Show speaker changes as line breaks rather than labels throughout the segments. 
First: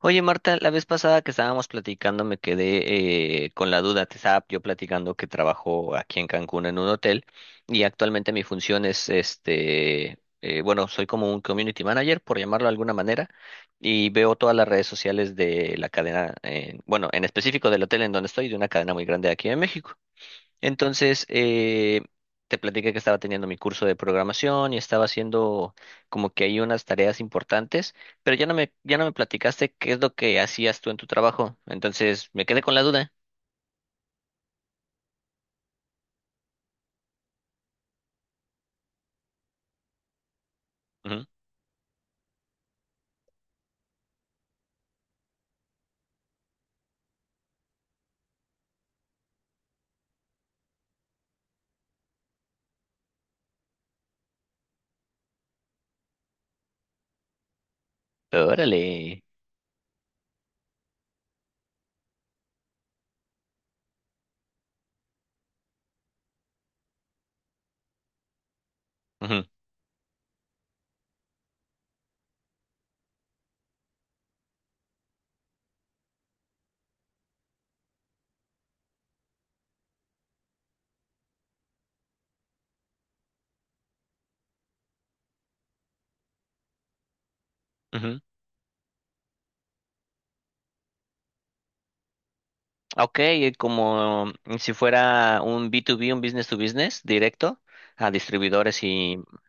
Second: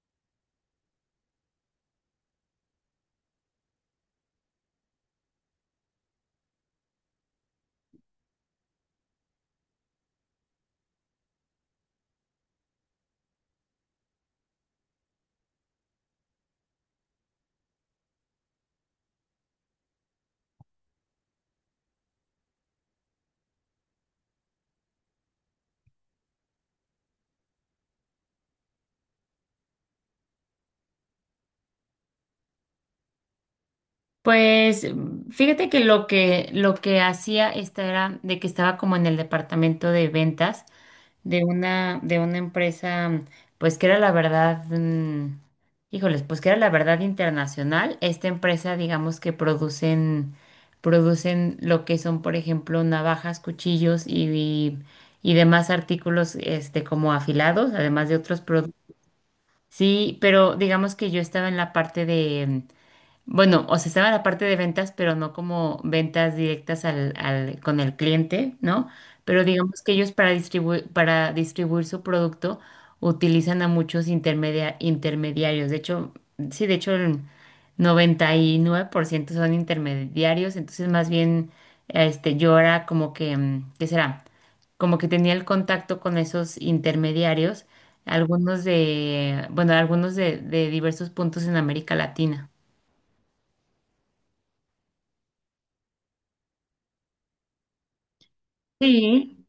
Oye, Marta, la vez pasada que estábamos platicando me quedé con la duda. Te estaba yo platicando que trabajo aquí en Cancún en un hotel y actualmente mi función es, bueno, soy como un community manager, por llamarlo de alguna manera, y veo todas las redes sociales de la cadena, bueno, en específico del hotel en donde estoy, de una cadena muy grande de aquí en México. Entonces, eh, Te platiqué que estaba teniendo mi curso de programación y estaba haciendo como que hay unas tareas importantes, pero ya no me platicaste qué es lo que hacías tú en tu trabajo. Entonces, me quedé con la duda.
Pues mm, fíjate que lo que hacía esta era de que estaba como en el departamento de ventas
Ujú.
de una empresa, pues que era la verdad, híjoles, pues que era la verdad internacional esta empresa. Digamos que producen lo que son, por ejemplo, navajas, cuchillos y y demás artículos este como afilados, además de otros productos.
Órale.
Sí, pero digamos que yo estaba en la parte de bueno, o sea, estaba la parte de ventas, pero no como ventas directas con el cliente, ¿no? Pero
Ujú,
digamos que ellos para distribuir su producto utilizan a muchos intermediarios. De hecho, sí, de hecho el 99% son intermediarios. Entonces, más bien este, yo era como que, mm, ¿qué será? Como que tenía el contacto con esos intermediarios,
ujú.
algunos de, bueno, algunos de diversos puntos en América Latina.
Ok, como si fuera un B2B, un business to business directo a distribuidores y...
Sí,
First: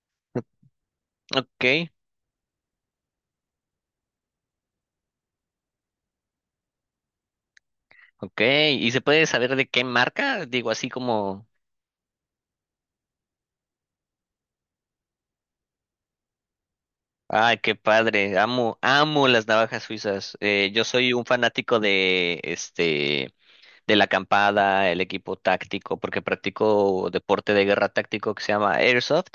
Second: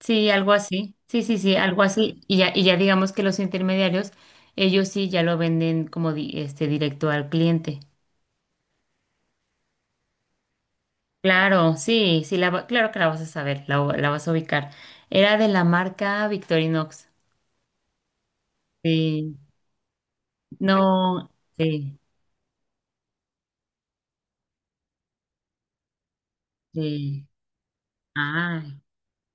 sí, algo así. Sí, sí, sí,
Ok,
algo así. Y ya digamos que los intermediarios, ellos sí ya lo venden como este directo al cliente.
ok. ¿Y se puede saber de qué marca? Digo, así como...
Claro, sí, sí, la, claro que la vas a saber, la vas a ubicar. Era de la marca Victorinox.
Ay, qué padre. Amo, amo
Sí,
las navajas suizas. Yo soy un
no,
fanático
sí,
de este de la acampada, el equipo táctico, porque practico
sí.
deporte de guerra táctico que se
Ah,
llama Airsoft.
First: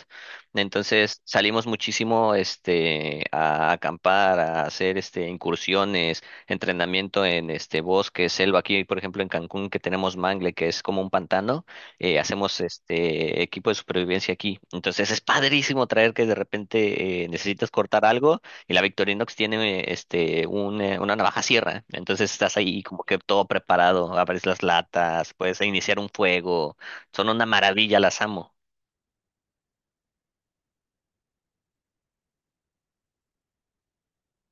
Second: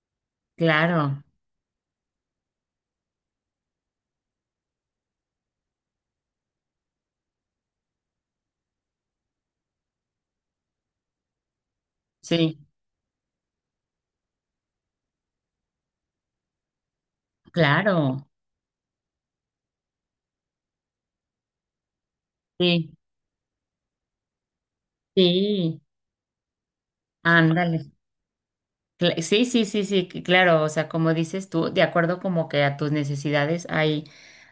Entonces
claro,
salimos muchísimo a acampar, a hacer incursiones, entrenamiento en bosque, selva. Aquí, por ejemplo, en Cancún, que tenemos mangle, que es como un pantano, hacemos
sí,
este equipo de supervivencia aquí. Entonces es padrísimo traer que de repente necesitas cortar
claro,
algo. Y la Victorinox tiene una navaja sierra. Entonces estás ahí
sí,
como que todo preparado. Abres las latas, puedes
sí,
iniciar un fuego. Son una
ándale.
maravilla, las amo.
Sí, sí, sí, sí, que claro, o sea, como dices tú, de acuerdo como que a tus necesidades hay,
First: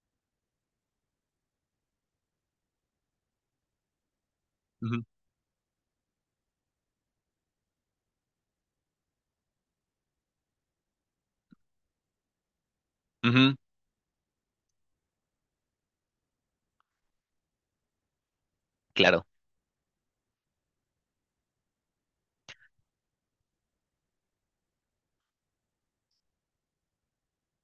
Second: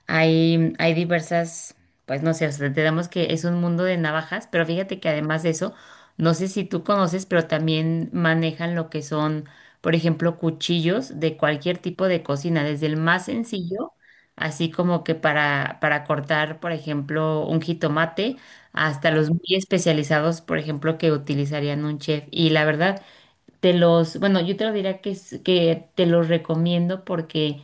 hay, hay diversas, pues no sé, o sea, tenemos que es un mundo de navajas, pero fíjate
Ujú,
que además de eso, no sé si tú conoces, pero también manejan lo que son, por ejemplo, cuchillos de cualquier tipo de cocina, desde el más
ujú,
sencillo, así como que para cortar, por ejemplo, un jitomate, hasta
claro.
los muy especializados, por ejemplo, que utilizarían un chef. Y la verdad, te los, bueno, yo te lo diría que, que te los recomiendo porque,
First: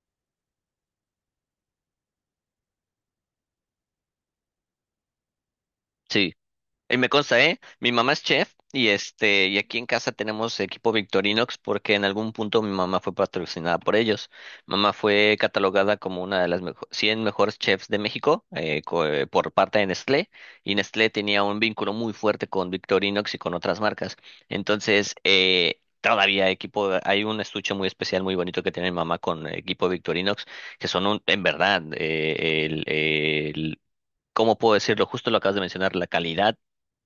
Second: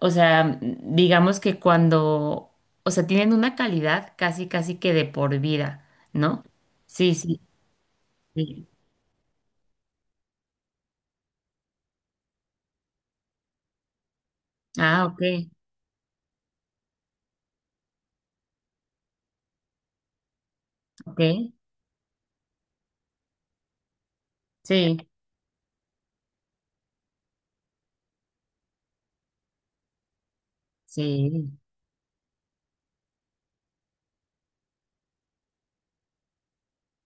o sea, digamos que cuando, o sea, tienen una calidad casi, casi que de por vida,
Sí.
¿no?
Y me
Sí, sí.
consta, ¿eh? Mi mamá es chef
Sí.
y y aquí en casa tenemos equipo Victorinox porque en algún punto mi mamá fue patrocinada por ellos. Mamá
Ah, ok,
fue catalogada como una de las 100 mejores chefs de México por parte de Nestlé y Nestlé
ok.
tenía un vínculo muy fuerte con Victorinox y con otras marcas.
Sí,
Todavía equipo, hay un estuche muy especial, muy bonito que tiene mi mamá con equipo Victorinox, que son un, en
sí,
verdad, el- ¿cómo puedo decirlo? Justo lo acabas de mencionar, la calidad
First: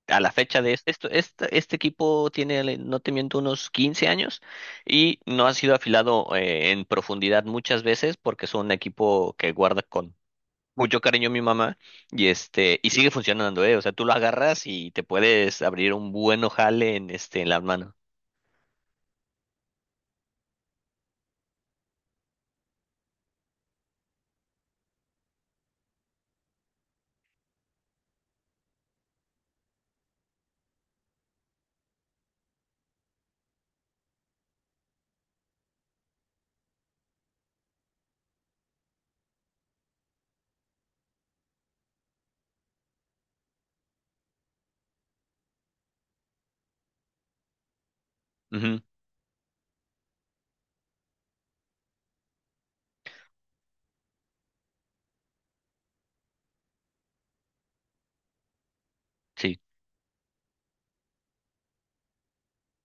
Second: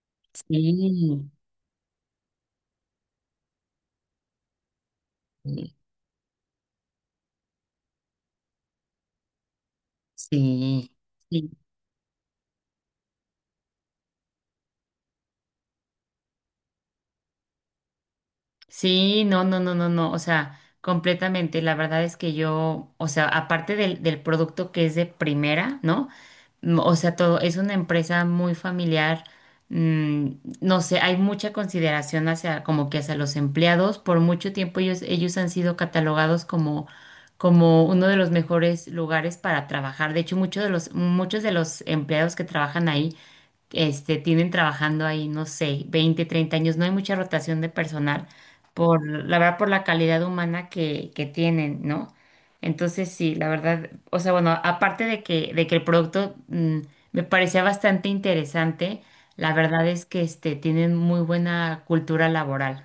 a la fecha de
sí,
este equipo tiene, no te miento, unos 15 años y no ha
sí,
sido afilado en profundidad muchas veces porque es un equipo que guarda con
sí,
mucho cariño mi
sí.
mamá y y sigue funcionando, o sea, tú lo agarras y te puedes abrir un buen ojale en en la mano.
Sí, no, no, no, no, no, o sea, completamente. La verdad es que yo, o sea, aparte del, del producto que es de primera, ¿no? O sea, todo es una empresa muy familiar. mm, no sé, hay mucha consideración hacia como que hacia los empleados. Por mucho tiempo ellos han sido catalogados como, como uno de los mejores lugares para trabajar. De hecho, muchos de los empleados que trabajan ahí, este, tienen trabajando ahí, no sé, 20 30 años. No hay mucha rotación de personal
Ujú,
por, la verdad, por la calidad humana que tienen, ¿no? Entonces, sí, la verdad, o sea, bueno, aparte de que el producto, me parecía bastante interesante, la
sí.
verdad es que este, tienen muy buena cultura laboral.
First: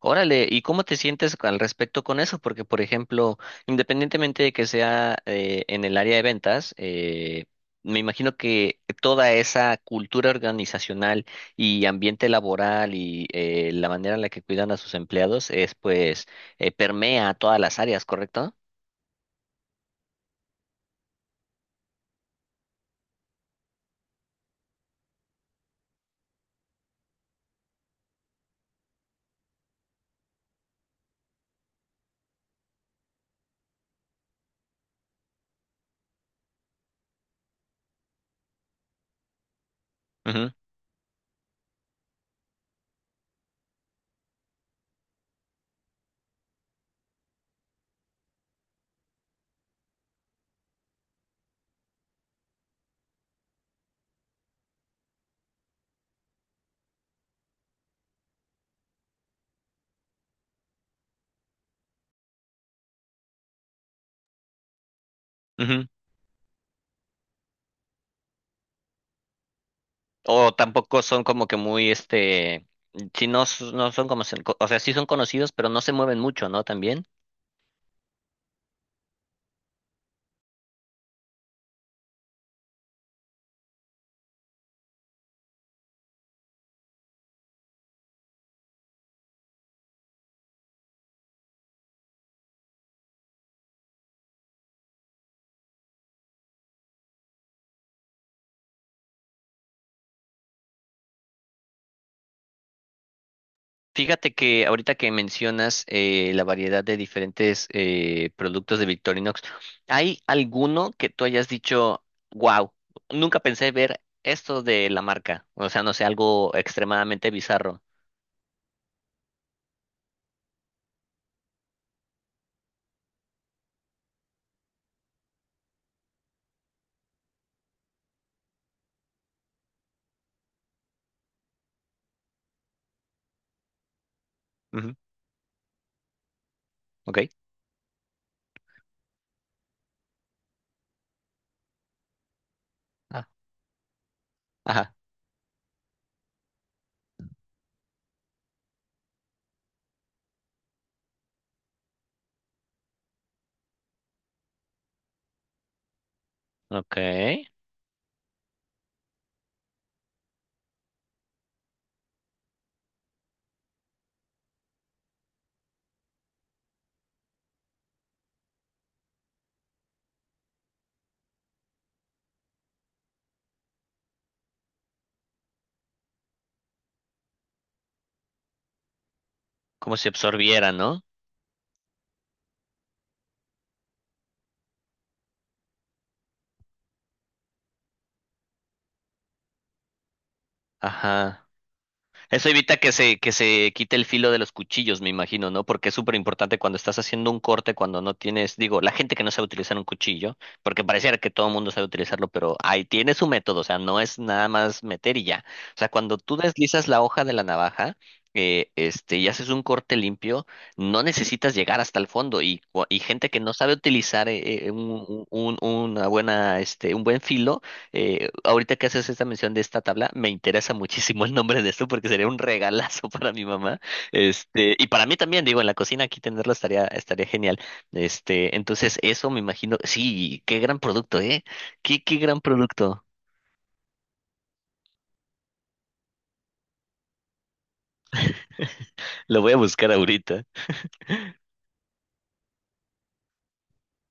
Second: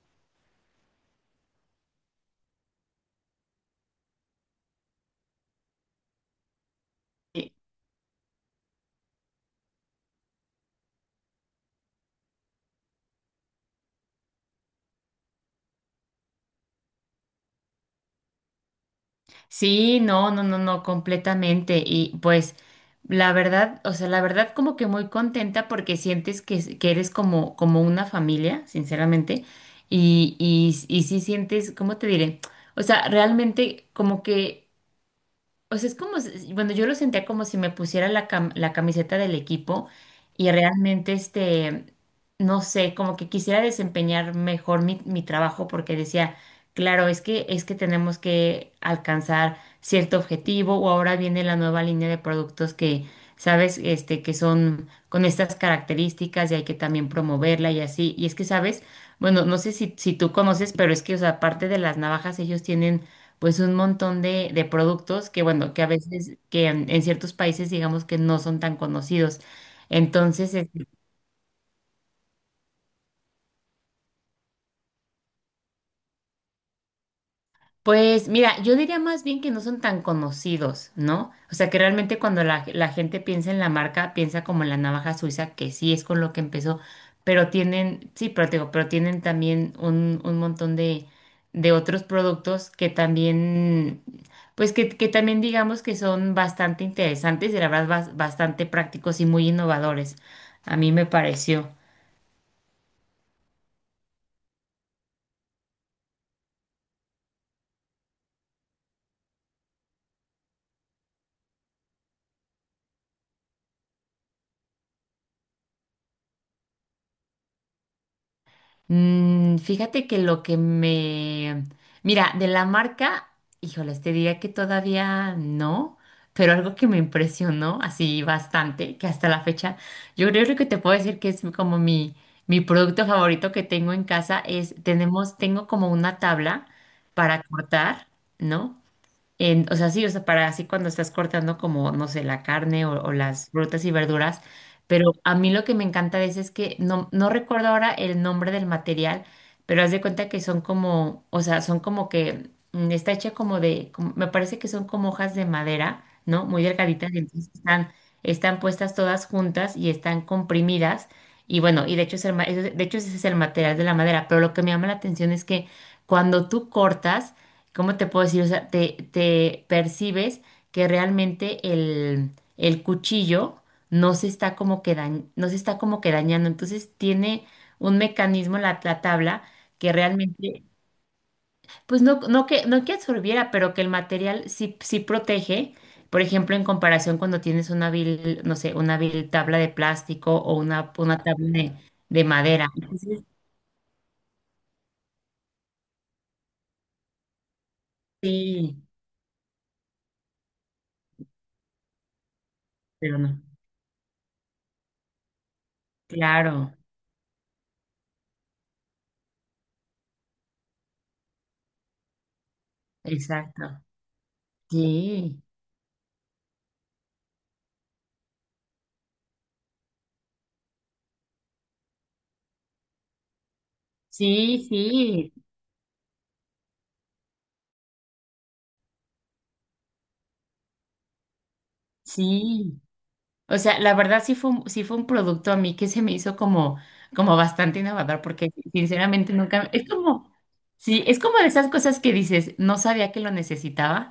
Órale, ¿y cómo te sientes al respecto con eso? Porque, por ejemplo, independientemente de que sea en el área de ventas, me imagino que toda esa cultura organizacional y ambiente laboral y la manera en la que cuidan a sus empleados es, pues, permea a todas las áreas, ¿correcto?
Sí, no, no, no, no, completamente. Y pues la verdad, o sea, la verdad como que muy contenta porque sientes que eres como, como una familia, sinceramente. Y sí sientes, ¿cómo te diré? O sea, realmente como que o sea, es como, bueno, yo lo sentía como si me pusiera la, la camiseta del equipo y
Ujú,
realmente, este, no sé, como que quisiera desempeñar mejor mi, mi trabajo porque decía, claro, es que tenemos que alcanzar cierto objetivo o ahora viene la nueva línea de productos que, sabes, este, que son con estas características y hay que también promoverla y así. Y es que, sabes, bueno, no sé si, si tú conoces, pero es que, o sea, aparte de las navajas, ellos tienen pues un montón de productos que, bueno, que
ujú.
a veces, que en ciertos países digamos que no son tan conocidos.
O
Entonces,
tampoco son como que muy, si no, no son como, o sea, sí son conocidos, pero no se mueven mucho, ¿no? También.
pues mira, yo diría más bien que no son tan conocidos, ¿no? O sea, que realmente cuando la gente piensa en la marca, piensa como en la navaja suiza, que sí es con lo que empezó, pero tienen, sí, pero, te digo, pero tienen también un montón de otros productos que también, pues que también digamos que son bastante interesantes y la verdad bastante prácticos y muy innovadores. A mí me pareció.
Fíjate que ahorita que mencionas la variedad de diferentes productos de Victorinox, ¿hay alguno que tú hayas dicho, wow, nunca pensé ver esto de la marca? O sea, no sé, algo extremadamente bizarro.
Mm, fíjate que lo que me... Mira, de la marca, híjoles, te diría que todavía no, pero algo que me impresionó así bastante, que hasta la fecha, yo creo que te puedo decir que es como mi producto favorito que tengo en casa, es,
Ujú,
tenemos, tengo como una tabla
ok.
para cortar, ¿no? O sea, sí, o sea, para así cuando estás cortando como, no sé, la carne o
Ah,
las frutas y verduras,
ajá.
pero a mí lo que me encanta de ese es que no, no recuerdo ahora el nombre del material, pero haz de cuenta que son como, o sea, son como que está hecha como de, me parece que son como hojas de madera, ¿no? Muy
Ok.
delgaditas, y entonces están, están puestas todas juntas y están comprimidas. Y bueno, y de hecho, es el de hecho ese es el material de la madera, pero lo que me llama la atención es que cuando tú cortas, ¿cómo te puedo decir? O sea, te percibes que realmente el cuchillo no se está como que no se está como que dañando. Entonces tiene un mecanismo la, la tabla que
Como si
realmente,
absorbiera, ¿no?
pues no, no que, no que absorbiera, pero que el material sí, sí protege. Por ejemplo, en comparación cuando tienes una vil, no sé, una vil tabla de plástico o una
Ajá.
tabla de
Eso
madera.
evita que
Entonces,
que se quite el filo de los cuchillos, me imagino, ¿no? Porque es súper importante cuando estás haciendo un corte, cuando no tienes,
sí,
digo, la gente que no sabe utilizar un cuchillo, porque pareciera que todo el mundo sabe utilizarlo, pero ahí tiene
pero
su
no.
método, o sea, no es nada más meter y ya. O sea, cuando tú
Claro,
deslizas la hoja de la navaja, y haces un corte limpio, no necesitas llegar hasta el fondo. Y, y gente que no
exacto.
sabe utilizar
Sí.
una buena, un buen filo ahorita que haces esta mención de esta tabla, me interesa muchísimo el nombre de esto porque sería un regalazo para mi mamá.
Sí,
Y para mí
sí,
también, digo, en la cocina aquí tenerlo estaría, estaría genial. Entonces eso me imagino, sí, qué gran producto, ¿eh? Qué, qué gran
sí.
producto.
O sea, la verdad sí fue un producto a mí que se me hizo como, como bastante innovador, porque sinceramente
Lo voy a
nunca, es
buscar
como,
ahorita.
sí, es como de esas cosas que dices, no sabía que lo necesitaba,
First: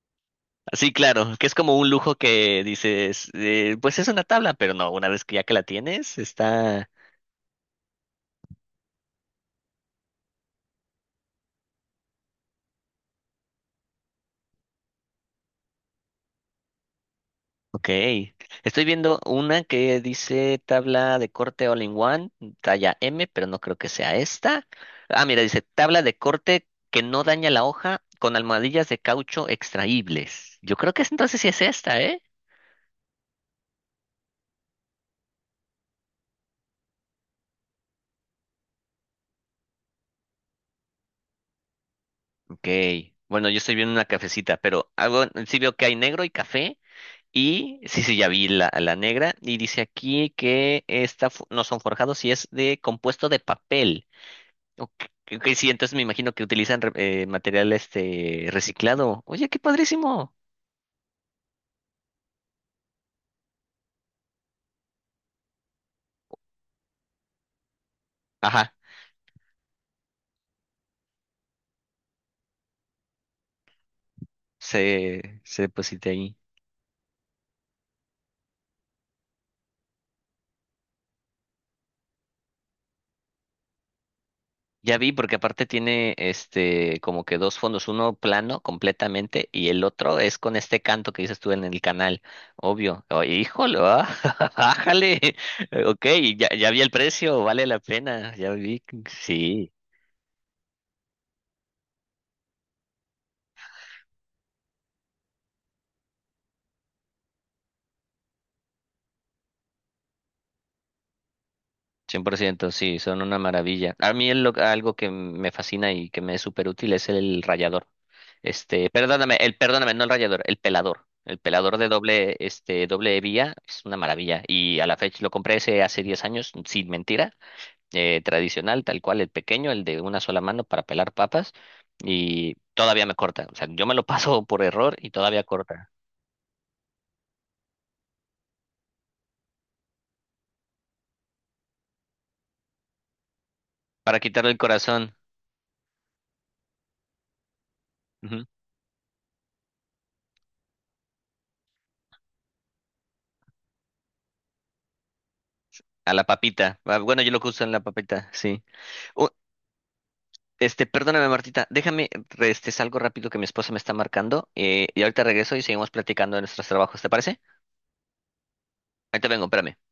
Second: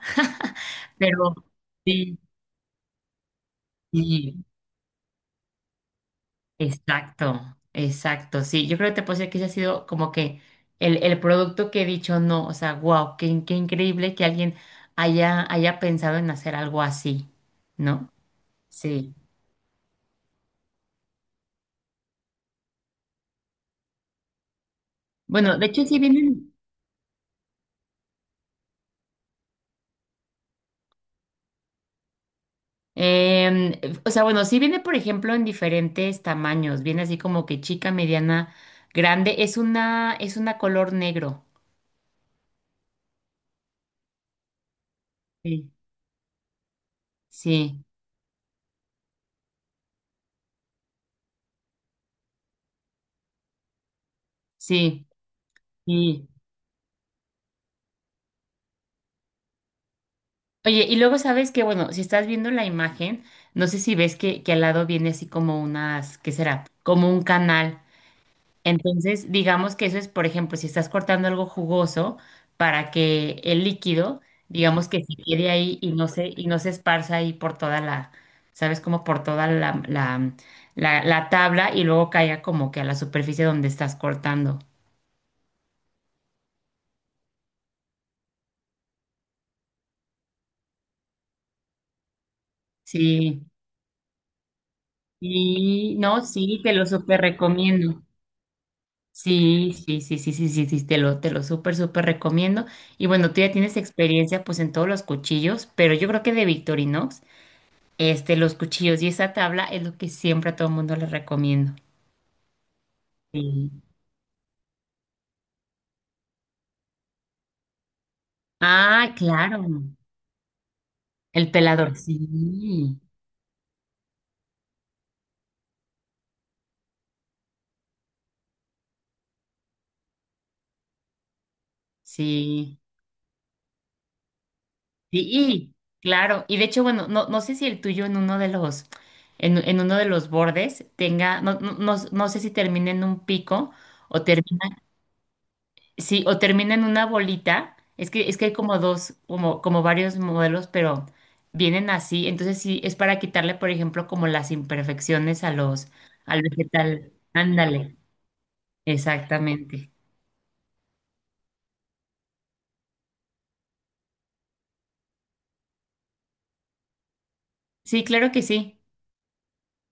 Sí, claro,
pero
que es como un lujo
sí,
que dices, pues es una
sí,
tabla, pero no, una vez que ya que la tienes, está,
exacto, exacto, sí. Yo creo que te puedo decir que ese ha sido como que el producto que he dicho, no, o sea, wow, qué, qué increíble que alguien haya, haya pensado en hacer algo así,
ok,
¿no?
estoy
Sí.
viendo una que dice tabla de corte all in one, talla M, pero no creo que sea esta. Ah, mira,
Bueno,
dice
de hecho sí
tabla de
vienen,
corte que no daña la hoja con almohadillas de caucho extraíbles. Yo creo que entonces sí es esta, ¿eh?
em, o sea, bueno, sí viene, por ejemplo, en diferentes tamaños. Viene así como que chica, mediana, grande. Es una color negro.
Ok, bueno, yo estoy viendo una cafecita, pero algo, sí
Sí,
veo que hay negro y café. Y
sí,
sí, sí, ya vi la negra. Y dice aquí que esta no son forjados y es de compuesto de papel. Ok,
sí.
ok, ok, sí, entonces me
Sí.
imagino que utilizan material este reciclado. Oye, qué padrísimo.
Oye, y luego sabes que, bueno, si estás viendo la imagen, no sé si ves que al lado viene así como unas, ¿qué será? Como un canal.
Ajá,
Entonces, digamos que eso es, por ejemplo, si estás cortando algo jugoso para que el líquido, digamos que se quede
se
ahí
deposita ahí.
y no se esparza ahí por toda la, ¿sabes? Como por toda la tabla y luego caiga como que a la superficie donde estás cortando.
Ya vi, porque aparte tiene este como que dos fondos, uno plano completamente y el otro es con este canto que dices tú en el canal, obvio. Oh,
Sí,
híjole, ah, bájale.
y
Ok,
no,
ya,
sí,
ya
te
vi
lo
el
súper
precio, vale la
recomiendo.
pena, ya vi, sí.
Sí, sí, sí, sí, sí, sí, sí, te lo súper, súper recomiendo. Y bueno, tú ya tienes experiencia pues en todos los cuchillos, pero yo creo que de Victorinox, este, los cuchillos y esa tabla es lo que siempre a todo el mundo les recomiendo.
100%, sí, son una
Sí.
maravilla. A mí algo que me fascina y que me es súper útil es el rallador.
Ah,
Perdóname,
claro,
perdóname, no el rallador, el pelador. El
el
pelador de
pelador,
doble,
sí,
doble vía es una maravilla. Y a la fecha lo compré ese hace 10 años, sin mentira, tradicional, tal cual, el pequeño, el de una sola mano para pelar papas. Y
sí,
todavía me corta. O sea, yo me lo paso por error y
sí,
todavía
y,
corta.
claro, y de hecho, bueno, no, no sé si el tuyo en uno de los, en uno de los bordes tenga, no, no, no, no sé si termina en un pico
Para
o
quitarle el
termina.
corazón,
Sí, o termina en una bolita. Es
ujú,
que hay como dos, como, como varios modelos, pero vienen así. Entonces sí, es para quitarle, por ejemplo, como las imperfecciones a los,
a la
al
papita. Ah,
vegetal.
bueno, yo lo que uso en la
Ándale,
papita, sí.
exactamente.
Perdóname, Martita, déjame, salgo rápido que mi esposa me está marcando y ahorita regreso y seguimos platicando de nuestros trabajos, ¿te parece?
Sí, claro que sí.
Ahorita vengo, espérame.